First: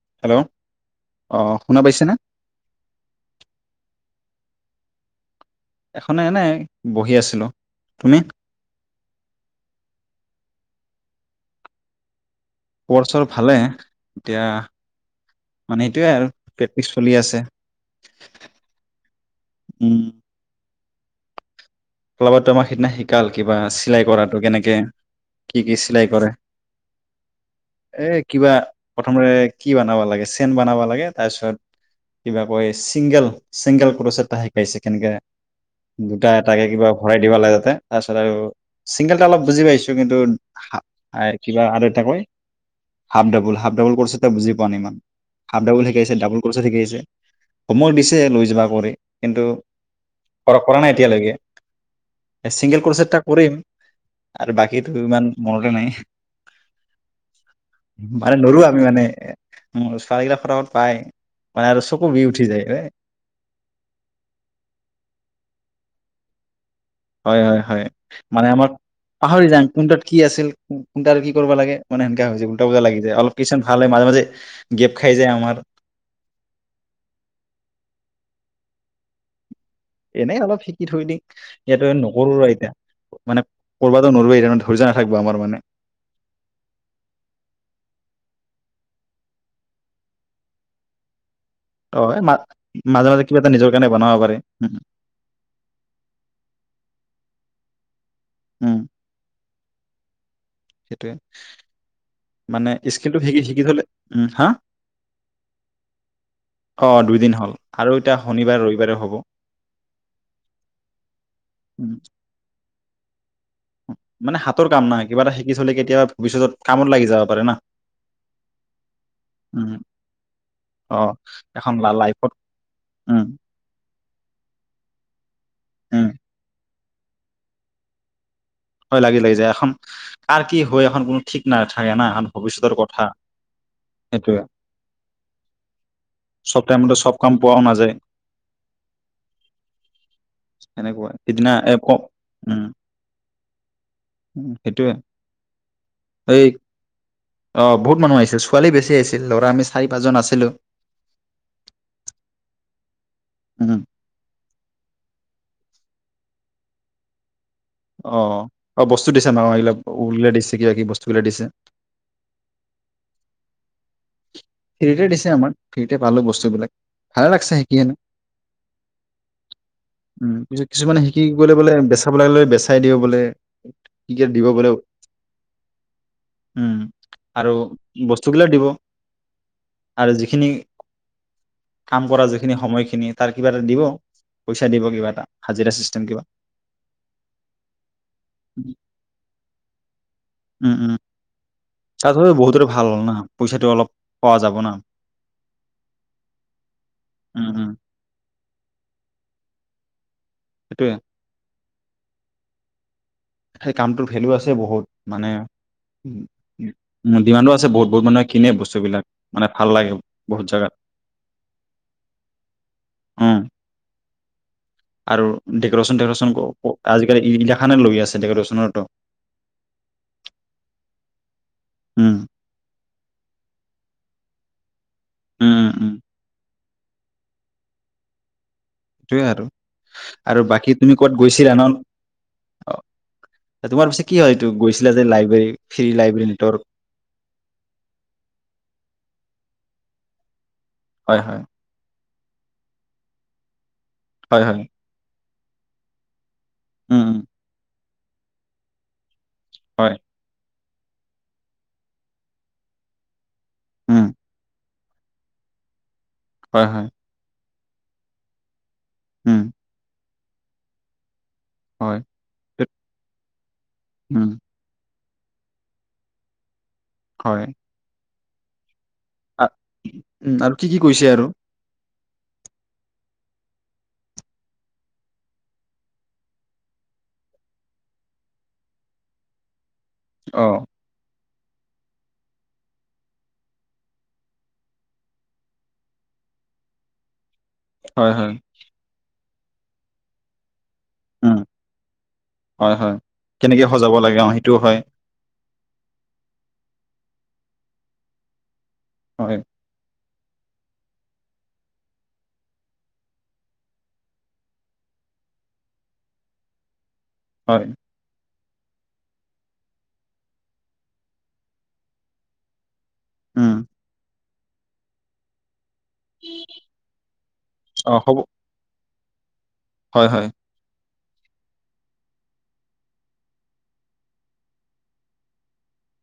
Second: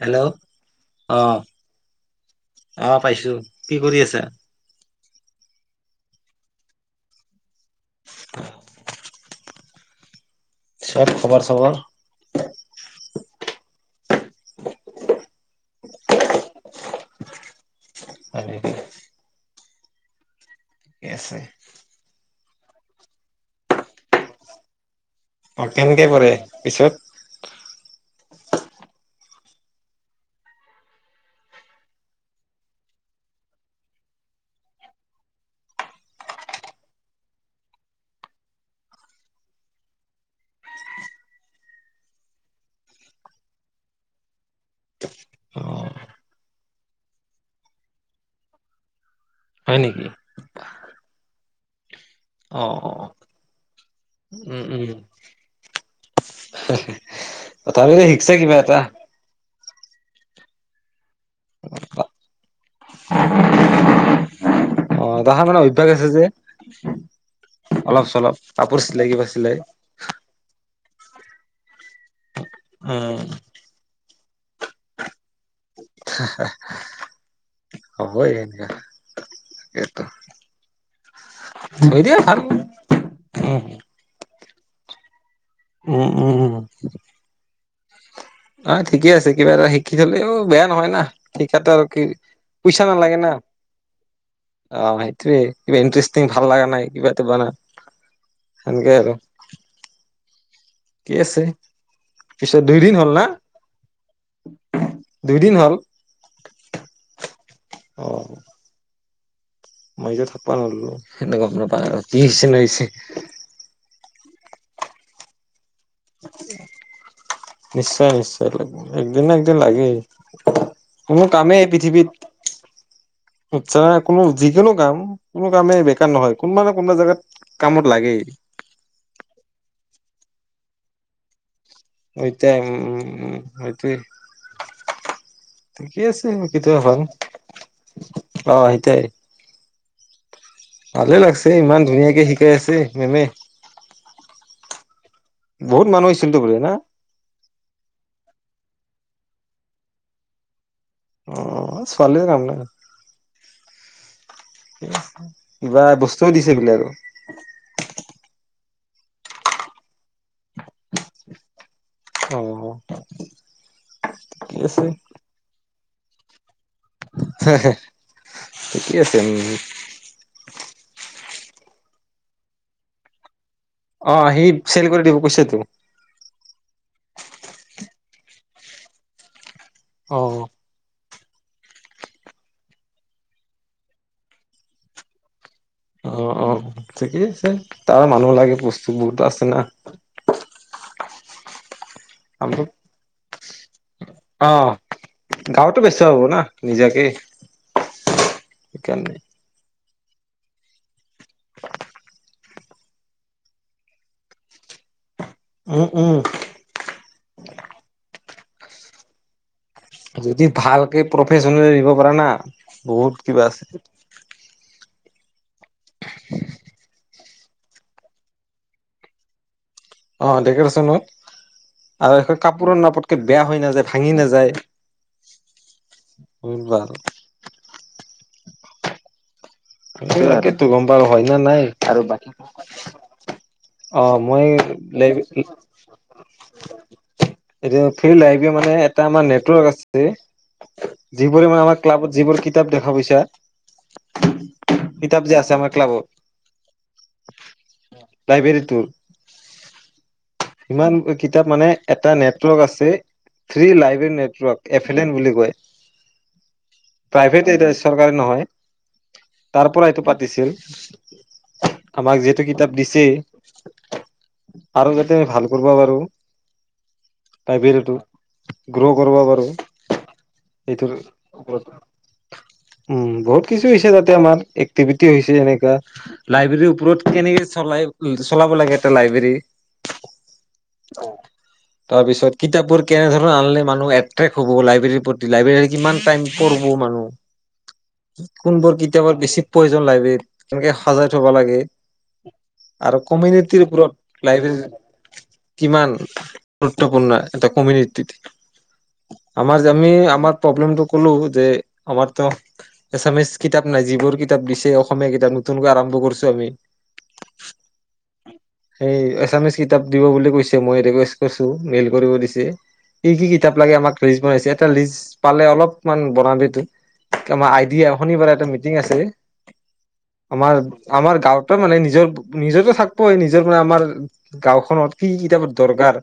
Hello? অহ, অ শুনা পাইছেনে অহ পাইছো। কি কৰি আছা? এখনে এনেই বহি আছিলো। তুমি? ছত খবৰ চবৰ? চবৰ ভা। এতিয়া মানে এইটোৱে আৰু প্ৰেক্টিচ চলি আছে। এনেকে উম। ঠিকে আছে। কলাবাটো আমাৰ সিদিনা শিকাল কিবা চিলাই কৰাটো কেনেকে? কি অহ, কি চিলাই কেনেকে কৰে পিছত? এ কিবা প্ৰথমতে কি বনাব লাগে চেন বনাব লাগে তাৰ পিছত কিবা কয় চিংগল-চিংগল ক্ৰচ এটা শিকাইছে কেনেকে দুটাত তাকে কিবা ভৰাই দিব লাগে তাতে তাৰপিছত আৰু, চিংগলটা অলপ বুজি পাইছো কিন্তু কিবা আৰু এটা কয় half double half double crochet এটা বুজি পোৱা নাই ইমান অ হাফ ডাবল শিকাইছে ডাবুল ক্ৰচ কৰিছে শিকাইছে হোমৱৰ্ক দিছে লৈ যাব কৰি। কিন্তু হয় নেকি? কৰা নাই এতিয়ালৈকে। অ চিংগেল অ কোৰ্চ এটা কৰিম। আৰু উম উম বাকীটো ইমান মনতে নাই। তথাপি শিকসা কিবা এটা। মোৰ ছোৱালীগিলাক ফটাফট পায়, পায় আৰু চকু বিষ উঠি যায় গৈ। অ তাহ মানে অভ্যাস আছে যে। হয়-হয়-হয় অলপ চলপ মানে আমাৰ কাপোৰ চিলাই কিবা পাহৰি চিলাই জাং, কুণ্টত কি আছিল? কোনতা আৰু কি কৰিব লাগে মানে দিগদাৰ হৈ যায়। উল্টা-পুল্টা লাগি যায়। উম অলপ কিছত ভাল হয় মাজে-মাজে গেপ খাই যায় আমাৰ। হবই এতিয়া। এনেই অলপ শিক কি থৈ দিম। ইয়াতো থৈ দিয়া নকৰো ভাল ৰ এতিয়া। মানে উম কৰবাতো নৰো এতিয়া ন থা [unintelligible] থাকব আমাৰ মানে উম উম উম অ ঠিকে আছে কিবা এটা শিকি থলেও বেয়া নহয় না? শিকাত আৰু কি অ এই মা পইচা মাজে নালাগে মাজে না? কিবা এটা নিজৰ কাৰণে বনাব পাৰে উম অহ সেইটোৱে কিবা ইনটেষ্টিং ভাল লগা নাই কিবা এটা ব না। উম সেনেকে আৰু। সেইটোৱে কি আছে পিছত মানে দুইদিন হ'ল স্কিলটো না শিকি-শিকি থলে উ হা? দুইদিন হ'ল অহ দুইদিন হ'ল আৰু অ এতিয়া শনিবাৰ ৰবিবাৰে হ'ব। মই যে থাকবা নোৱাৰলো। [unintelligible] উম মানে হাতৰ কাম না কিবা এটা শিকি চলিকে নিশ্চয়, নিশ্চয়। একদিন না একদিন উম লাগেই, অ কোনো কামেই এখন পৃথিৱীত লাইফত উম চা কোনো যিকোনো কাম কোনো কামেই উম বেকাৰ নহয়, কোনবা না কোনোবা জাগাত কামত লাগেই । হয় লাগি লাগি যায় এখন কাৰ কি হয় এখন কোনো ঠিক নাথাকে না এখন উইটাই ভৱিষ্যতৰ উম কথা উম সটোৱে সেইটোয়ে ঠিকেই আছে, চব কেতিয়া টাইমতে ভাল চব কাম পোৱাও নাযায় অ। ইতেই সেনেকুৱা ভালে লাগছে সিদিনা এ ইমান ক ধুনীয়াকে শিকাই আছে মেমে। সেইটোৱে। বহুত মানুহ হৈছিল তো বোলে না? অ বহুত মানুহ আহিছিল ।ছোৱালী বেছি আহিছিল, ল'ৰা আমি চাৰি পাঁচজন আছিলো। অ ছোৱালীৰ কাম নাই। উম। কিবা বস্তুও দিছে বোলে আৰু। অ অ। বস্তু দিছে ন, এইবিলাক উওলে দিছে ক কি বস্তু বিলে দিছে। অহ অহ। হেৰীটো দিছে আমাক। ফ্ৰী তে পালো বস্তুবিলাক। ভালে লাগছে শিকি কেনে। ঠিকেই আছে উম উম পিচে কিছুমানে শিকি বোলে বোলে বেচাব লাগে লে বেচাই দিওঁ বোলে অ শিকে সি দিব বোলে চেল কৰি দিব কৈছে তো। উম আৰু বস্তু গিলা দিব। আৰু অ। যিখিনি কাম কৰা যিখিনি সময়খিনি তাৰ কিবা এটা দিব, পইচা দিব কিবা এটা। হাজিৰা চিষ্টেম অ, কিবা অ। ঠিকেই আছে। তাৰ মানুহ লাগে বস্তু বহুত আছে না। উম, উম। চা তোৰ বহুতৰে আমলক ভাল হ'ল ন। পইচাটোটো অলপ পোৱা অ যাব না। গাঁৱতো বেচা হ'ব না নিজাকে উম, উম। সেইকাৰণে সেইটোৱে। [inaudible] সেই কামটোৰ ভেলু আছে বহুত । মানে উম উ উম উ ডিমাণ্ডো আছে বহুত। বহুত মানুহে কিনে বস্তুবিলাক। মানে ভাল লাগে যদি বহুত জেগাত ভালকে প্ৰফেচনেলি দিব পাৰা না বহুত উম কিবা আছে। আৰু ডেক'ৰেশ্যন চেকেৰেচন আজিকালি ইদিনাখে লৈ আছে ডেক'ৰেশ্যনৰতো। অ দেকৰেচনত উম আৰু এখন কাপোৰৰ নাপত বেয়া হৈ নাযায়, ভাঙি নাযায়। উম উম [unintelligible] [inaudible] হেটোয়ে আৰু। আৰু বাকী [unintelligible] গম তুমি পাও ক'বাত হয় ন গৈছিলা নাই। আৰু অ', তোমাৰ [unintelligible] পিছে কি অ' হয় এইটো মই গৈছিলা যে লাইব্ৰেৰী ফ্ৰী লাইব্ৰেৰী নেটৱৰ্ক [unintelligible] এতিয়া [unintelligible] এটা মানে [unintelligible] হয় হয় যিবোৰে মানে আমাৰ ক্লাবত যিবোৰ কিতাপ দেখা পাইছা হয় হয়। কিতাপ যে আছে আমাৰ ক্লাবত। উম। লাইব্ৰেৰীটোৰ। হয়। সিমান কিতাপ মানে এটা নেটৱৰ্ক আছে three um library network F L N বুলি কয়। হয় হয় প্ৰাইভেট এ চৰকাৰী নহয়। উম তাৰ পৰা এইটো পাতিছিল। হয় আমাক যিহেতু কিতাপ দিছেই উম আৰ' যাত তে ভাল কৰবা পাৰো। হয় লাইব্ৰেৰীতো। গ্ৰ' কৰিব পাৰোঁ আ- উম আৰু কি কি এইটোৰ কৈছে আৰু ওপৰত উম বহুত কিছু হৈছে তাত। তে আমাৰ এক্টিভেটি হৈছে এনেকুৱা। লাইব্ৰেৰীৰ ওপৰত কেনেকে চলাই - চলাব লাগে এটা লাইবেৰী? অ অ'। তাৰপিছত কিতাপবোৰ কেনেধৰণ আনিলে মানুহ এট্ৰেক্ট হব লাইব্ৰেৰীৰ প্ৰতি লাইব্ৰেৰী কিমান টাইম পঢ়ব্ মানুহ। হয় হয় কোনবোৰ কি [unintelligible] বেছি প্ৰয়োজন লাইব্ৰেৰীত। এনেকে সজাই থব উম লাগে হয় হয় আৰু কমিনিটিৰ কেনেকে ওপৰত সজাব লাগে অ সেইটোও লাইব্ৰেৰী হয় কিমান গুৰুত্বপূৰ্ণ এটা কমিউনিটিতে। হয় আমাৰ যে আমি আপ তোমাৰ প্ৰব্লেম তো কলো যে আমাৰ তো এচামিছ কি কিতাপ নাই যিবোৰ কিতাপ দিছে অসমীয়া কিতাপ, নতুনকৈ আৰম্ভ কৰছো আমি। হয়। সেই এছামিছ কিতাপ দিব বুলি কৈছে মই ৰিকুৱেষ্ট কৰছো মেইল কৰিব দিছে। কি কি উম কিতাপ লাগে আমাক ৰি বন এটা লিষ্ট পালে অলপ মান বনাবি তো, [unintelligible] আইডিয়া অ হ'ব শনিবাৰে মিটিং আছে। হয় হয় আমাৰ আমাৰ গাঁওতো মানে নিজৰ - নিজৰতো থাকপই নিজৰ মানে আমাৰ গাঁওখনত কি কি কিতাপৰ দৰকাৰ।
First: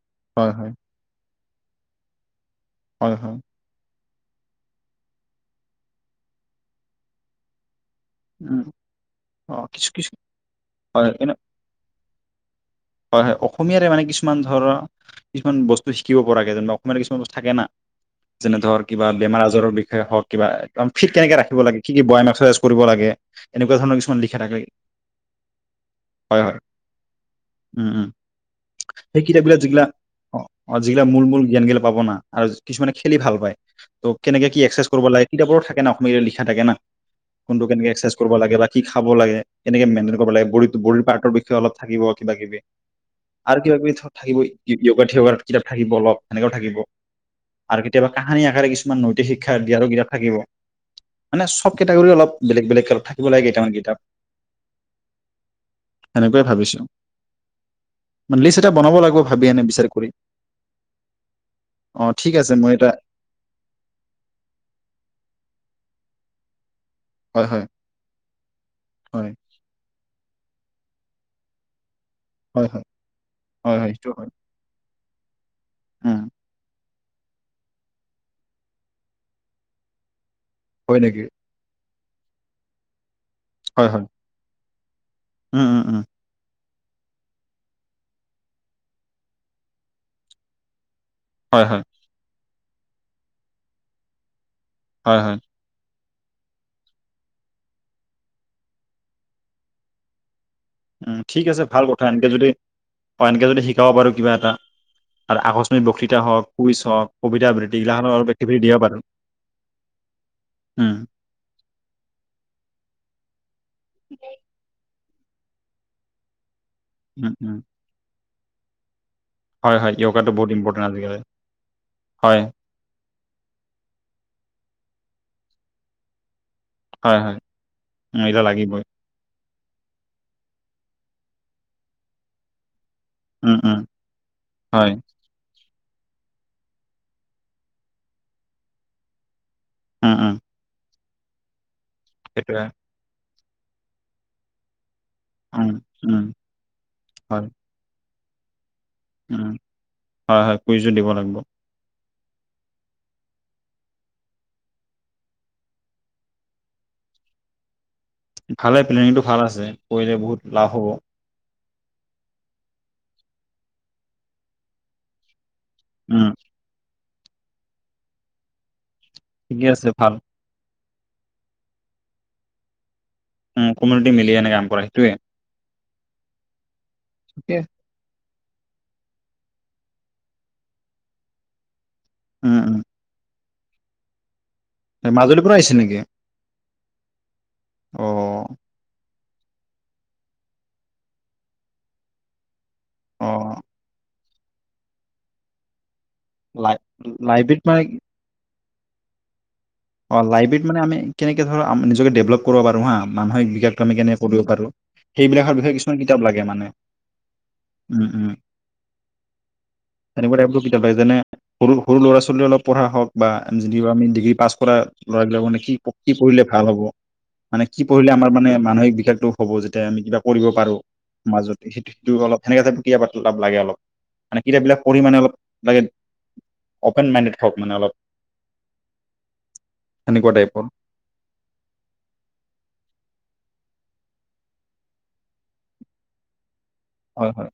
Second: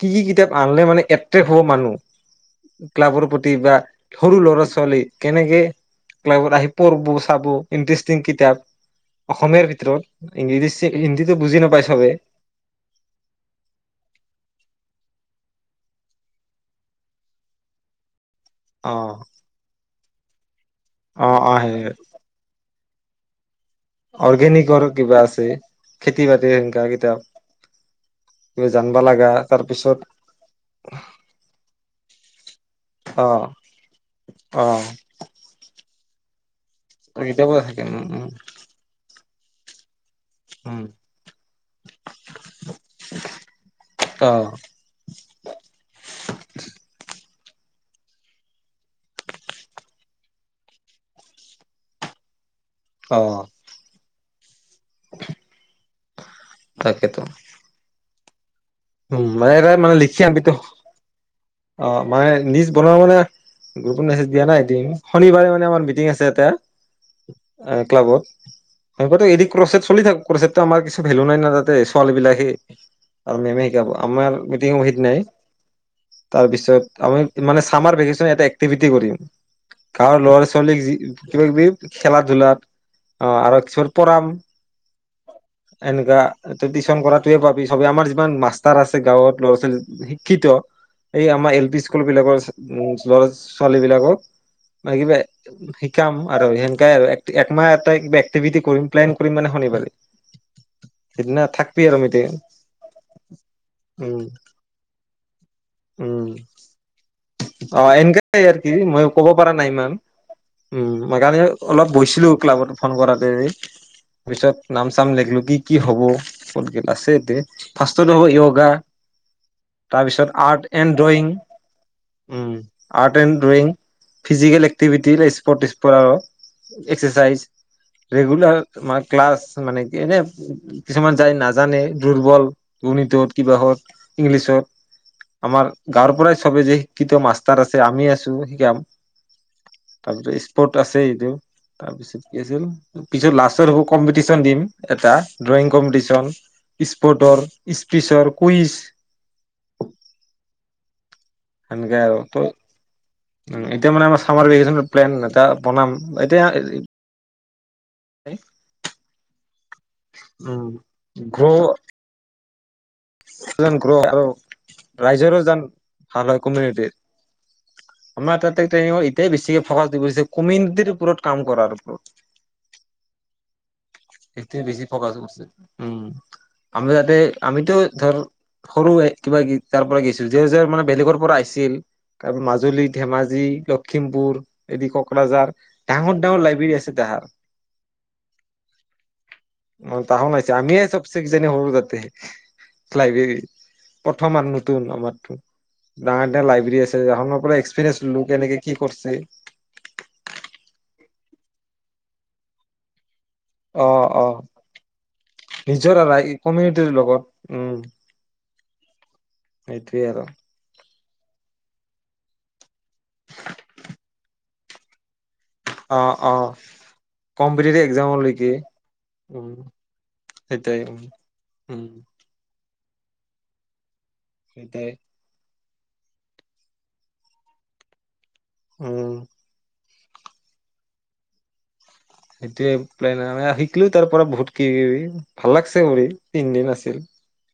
কি-কি হয় কিতাপ হয় আনিল মানে এ হুৱ মানুহ । হয় ক্লাবৰ হয় প্ৰতি বা সৰু ল'ৰা ছোৱালী কেনেকে ক্লাবত আহি পঢ়বো চাব । ইণ্টাৰেষ্টিং উম কিতাপ, অ অসমীয়াৰ কিছু কিছু ভিতৰত ইংৰাজী, হিন্দীতো বুজি নাপায় চবেই । হয়-হয় অসমীয়াৰে মানে কিছুমান ধৰা কিছুমান বস্তু শিকিব পৰাকৈ যেন অসমীয়াৰ কিছুমান বস্তু থাকে না? যেনে ধৰ অ কিবা বেমাৰ আজাৰৰ বিষয়ে হওক। কিবা ঠিক অ তেনেকৈ অ ৰাখিব সেই লগে। কি-কি ব্যয়াম এক্াৰাইজ কৰিব লাগে ে [inaudible] অৰ্গেনিকৰ কিবা আছে খেতি বাতিৰ সেনো কিতাপ । উম-উম। সেই কিতাপ বিিলাক যিগিলাক তাৰপিছত অহ যিগিলাক মূল-মূল জ্ঞান গিল পাব না আৰু কিছুমানে খেলি অ ভাল পায়। ত' কেনেকে কি এক্সাৰচাইজ অ কৰিব লাগে কিতাপোৰো থাকে [unintelligible] অসমীয়াৰে লিখাথাকে ন? কেতিয়াবা কোনটো থাকে কেনেকে উম এক্চাৰচাইজ উম কৰিব লাগে বা কি খাব লাগে? এনেক ম লে ব উম বডী প্টৰ বিষয়ে অলপ থাকিব । কিবা-কিবি, আৰু কিবা কিবি অ থাকিব। য়োগ থ কিতাপ থাকিব অলপ সেনেকুৱা থাকিব [unintelligible] আৰু কেতিয়াবা কাহানী আকাৰে কিছুমান নৈতিক শিক্ষা দিয়াৰো কিতাপ থাকিব। মানে চব কেটাগৰী অলপ [unintelligible] বেলেগ-বেলেগ কাল অ থিব লাগেেইটামান কিতাপ । সেনেকুৱায়ে ভাবিছো । তাকেতো [unintelligible] উম মানে এ এনে বিচাৰ মানে কৰি লিখি আম, অহ, অ মানে ঠিক আছে নিজ মই এটা বনোৱা মানে গ্ৰুপত মেজ দিয়া নাই এদিন শনিবাৰে মানে আমাৰ মিটিং আছে তেতি হয় হয় [unintelligible] এ ক্লাবত। হব হয় দেহ কচট চলি থাক ক্ৰচট [unintelligible] আমাৰ কিছু ভেলু নাই ন তাতে। ফল বিলাকে হয় হয় আৰু মে'মে হয় হয় [unintelligible] সেইটো হয় আমাৰ মিটিঙ এক নাই উম [unintelligible] তাৰপিছত আমি মানে চামাৰ ভেকেচন এটা এক্টিভিটি কৰিম। গাঁৱৰ ল'ৰা ছ যি, হয় নেকি? কিবা-কিবি খেলা ধূলাত অ'! আৰু কিছুমান হয় হয় পঢ়াম। উম উম উম এনেকুৱা টিউচন কৰাটোৱে পাবি চবে আমাৰ যিমান মা মাষ্টাৰ আছে গাঁৱত ল'ৰা ছোৱালী শিক্ষিত। এই আমাৰ হয় এল পি হয় স্কুল বিলাকৰ উম! ল'ৰা ছোৱালী বিলাকক হয় মাগিমে হয় ভি শিকাম আৰু সেনেকাই আৰু একমাহ এটা এক্টিভিটি কৰিম, প্লেন কৰিম মানে শনিবাৰে। উম! সিদিনা ঠিক আছে। থাকবি ভাল আৰু কথা! এনকে মিটিং যদি হয় এনেকে যদি শিকাব পাৰো উম, কিবা এটা আৰু আকস্মিক বক্তৃতা উম, হওক কুইজ হওক কবিতা আবৃত্তি অ'! এইগিলাখনো এনেক অলপ আৰু এক্টিভিটি কি দিব পাৰো মই ক'ব পৰা নাই ইমান। উম, মই কালি অলপ বহিছিলোঁ ক্লাবত ফোন কৰাতেঁ। তাৰপিছত নাম চাম লিখলো কি কি হ'ব। আছে উম এতিয়া। উম ফাৰ্ষ্টত হ'ব ইয়গা। হয় হয় তাৰপিছত য়োগাটো বহুত আৰ্ট ইম্পৰ্টেণ্ট এণ্ড আজিকালি ড্ৰয়িং, হয় um! Art and drawing physical activity তিল স্পৰ্ট, স্পট আৰু হয় হয় এক্সাৰচাইজ উম এতিয়া ৰেগুলাৰ, লাগিবই মই ক্লাছ মানে, এনে, কিছুমান যায় নাজানে দুৰ্বল। উৰ্ণীটোত কিবা উম হত উম ইংলিছত হয় আমাৰ গাঁৱৰ পৰাই চবে যে, শিক্ষিত মাষ্টাৰ আছে। আমি আছোঁ শিকাম। উম উম তাৰপিছত স্পৰ্ট আছে। আৰু তাৰপিছত, কি আছিল? সেইটোৱে পিছত লা [unintelligible] কম্পিটিশ্যন দিম। এটা ড্ৰয়িং উম উম কম্পিটিচন স্পৰ্টৰ হয় এস্পিচিয়াল কুইজ উম, হয়, হয়! কুইজও দিব লাগিব। সনেকে আৰু ত' উম এতিয়া মানে, আমাৰ চামাৰ ভেকেচনত প্লেন এটা বনাম। এতিয়া ভালে, প্লেনিংটো ভাল আছে। কৰিলে বহুত উম! লাভ হ'ব গ্ৰ গ্ৰ আৰু ৰাইজৰো যেন উম ভাল হয় কমিউনিটি। আমাৰ তাতে [unintelligible] তাতে, বেছিকে ঠিকে আছে ফকাচ দিব ভাল দিছে। কমিউনিটিৰ ওপৰত কাম কৰাৰ ওপৰত উম কমিউটি মিলি এনে সেইটোৱে কাম বেছি কৰে সেইটোৱে ফকাচ কৰিছে। [unintelligible] উম আমি যাতে ঠিকে আমিতো ধৰ সৰু এ কিবা [unintelligible] তাৰ পৰা গছিল যাৰ যাৰ মানে বেলেগৰ পৰা আহিছিল তাপা উম উম মাজুলী ধেমাজি লখিমপুৰ এদি মাজুলীৰ ককৰাঝাৰ পৰা আহিছিল নেকি? ডাঙৰ ডাঙৰ লাইবেৰী আছে তাহাত অ', [unintelligible] ম তাহ নাইছে আমি চব চেসৰুকিজানি হৰু তাতে [unintelligible] লাইব্ৰেৰী অ', প্ৰথম আৰু নতুন আমাৰতো ডাঙ ডাঙ লাই লাইবেৰ আছে এখনৰ পৰা লাইব্ৰেৰীত মানে এক্সপিৰেঞ্ছ লোক এনেকে কি কৰছে অ লাইব্ৰেৰীত মানে আমি কেনেকে ধৰ নিজকে ডেভলপ কৰিব পাৰো হা মানসিক বিকাশটো অ আমি কেনেক অ কৰিব পাৰো সেইবিলাকৰ বিষয়ে নিজৰ কিছুমান কিতাপ আৰু লাগে মানে কমিউনিটিৰ লগত উম উম সেইটোৱে আৰু। তেনেকুৱা টাইপো কিতাপ লাগে যেনে সৰু সৰু ল'ৰা ছোৱালীয়ে অলপ পঢ়া হওক বা যি আমি ডিগ্ৰী পাছঁ কৰা লৰাবই নে [unintelligible] কি অ কি অ পঢ়িলে ভাল হ'ব মানে কম্পিটিভ কি পঢ়িলে আমাৰ এক্জামলৈকে মানে মানসিক বিকাশতটো হ'ব উম যেতিয়া আমি কিবা কৰিব পাৰো সেইটাই উম মাজত উম সেইটো সেইটো অলপ সেনেকা [unintelligible] কেতিয়াবা তাপ লাগে অলপ মানে কিতাপবিলাক সেইটাই পঢ়ি মানে অলপ লাগে অপেন মাইণ্ডেড হওক মানে অলপ উম সেনেকুৱা টাইপৰ সেইটোৱে শিকলোও তাৰ পৰা বহুত কি ভাল লাগিছে কৰি তিনদিন আছে [unintelligible] হয় হয়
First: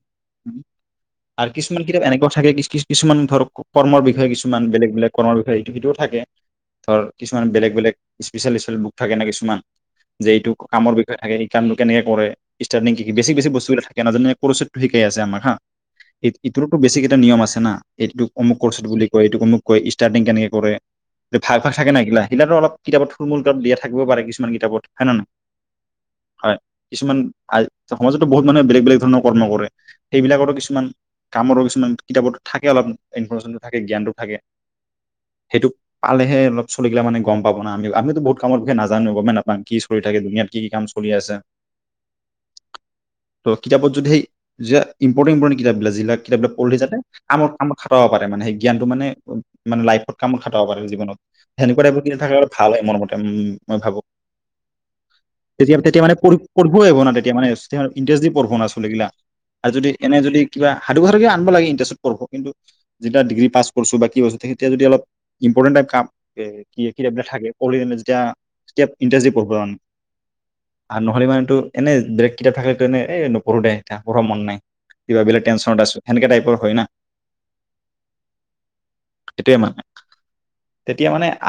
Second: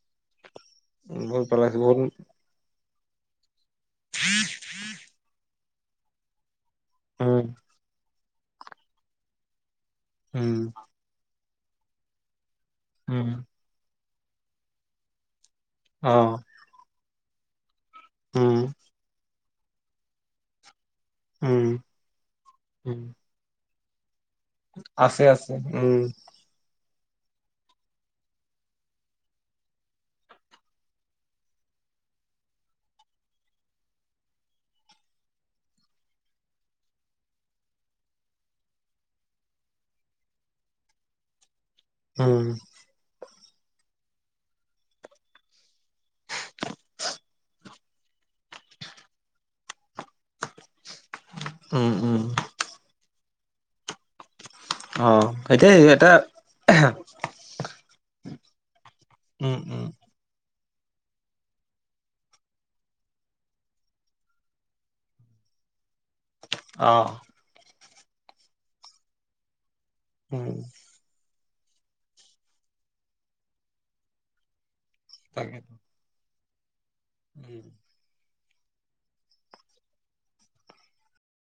বহুত আৰু ভাল লাগছে কিছুমান বহুত কিতাপ এনেকুৱা থাকে কিছ কিছ কিছুমান ধৰক কৰ্মৰ বিষয়কিছুমান বেলেগ বেলেগ কৰ্মৰ বিষয়ে তিবিতো থাকে [unintelligible] ধৰ কিছুমান উম বেলেগ বেলেগ স্পিচেল বুক থাকে ন কিছুমান যে এইটো উম কামৰ বিষয়ে থাকে কামটো কেনেকৈ কৰে? ষ্টাৰ্টিং কি? উম বেছি - বেছি বস্তুবিলা [unintelligible] জনে কোৰোচেতটো শিকাই আছে আমাক হা। অ ই ইটোৰো টো বেছি এটা নিয়ম আছে না। এইটোক অমুক উম কৰচ বুলি কয়। এইটো অমুক কই ষ্টাৰ্টিং কেনেকে কৰে ভাগ- উম ভাগ থাকে না ইগিলা। সিলা ত' অলপ উম কিতাপত থুল-মূল কৈ দিয়া থাকে। থাকব পাৰে কিছু কিছুমান কিতাপত হয় ন আছে নহয়? আছে উম হয়। কিছুমান আ সমাজতো বহুত মানুহে বেলেগ বেলেগ ধৰণৰ কৰ্ম কৰে। সেইবিলাকৰো কিছুমান কামৰো কিছুমান কিতাপতো থাকে অলপ। ইনফৰৰ্মেশ্যনটো থাকে, জ্ঞানটো থাকে। সেইটো পালেহে অলপ চলি গিলা মানে গম পাব না। আমি আমিতো বহুত কামৰ বিষয়ে নাজানো এ গমে নাপাং কি চলি থাকে দুনিয়াত কি-কি কাম চলি আছে। উম। ত কিতাপত যদি সেই য ইম্পৰ্টেট ইম্পৰ্টেণ্ট কিতাপবিলাক যিবিলাক কিতাপিলাক পঢ়িলে যাতে আমাক আমাক খাটাব পাৰে মানে সেই জ্ঞানটো মানে মানে লাই সৎকামত খাটাব পাৰে জীৱনত। সেনেকুৱা উম টাইপ উম থাকে আৰু ভালে মন মতে উম। মই ভাবো অ এতিয়া তেতিয়া-তেতিয়া এটা মানে প পঢ়িবই আহিব ন তেতিয়া মানে যেতিয়া ইন্তেৰেছ দিম। পঢ়বো না চলিগিলা উম আৰু উম যদি এনে যদি কিবা সাধু কথাকে আনব লাগে, ইণ্টাৰেষ্টত পঢ়ব। কিন্তু যেতিয়া ডিগ্ৰী পাছঁ পাছ কৰচ বা কি কৰিছ তেতিয়া যদি অলপ ইম্পৰ্টেট টাইপ কাম কি অ কিপ থাকে অৰিয়ামেজ। [unintelligible] এতিয়া, এতিয়া ইণ্টাৰেষ্ট দি পঢ়ব অ। উম। টো এনে ব্ৰেক কেইটা থাকিল কাৰণে এই নপঢ়ো দে, এতিয়া পঢ়বা মন নাই। কিবা বেলেগ তাকে টেনচনত আছোঁ, সেনেকোৱা টাইপৰ হয় না। উম। সেইটোৱে মানে, তেতিয়া মানে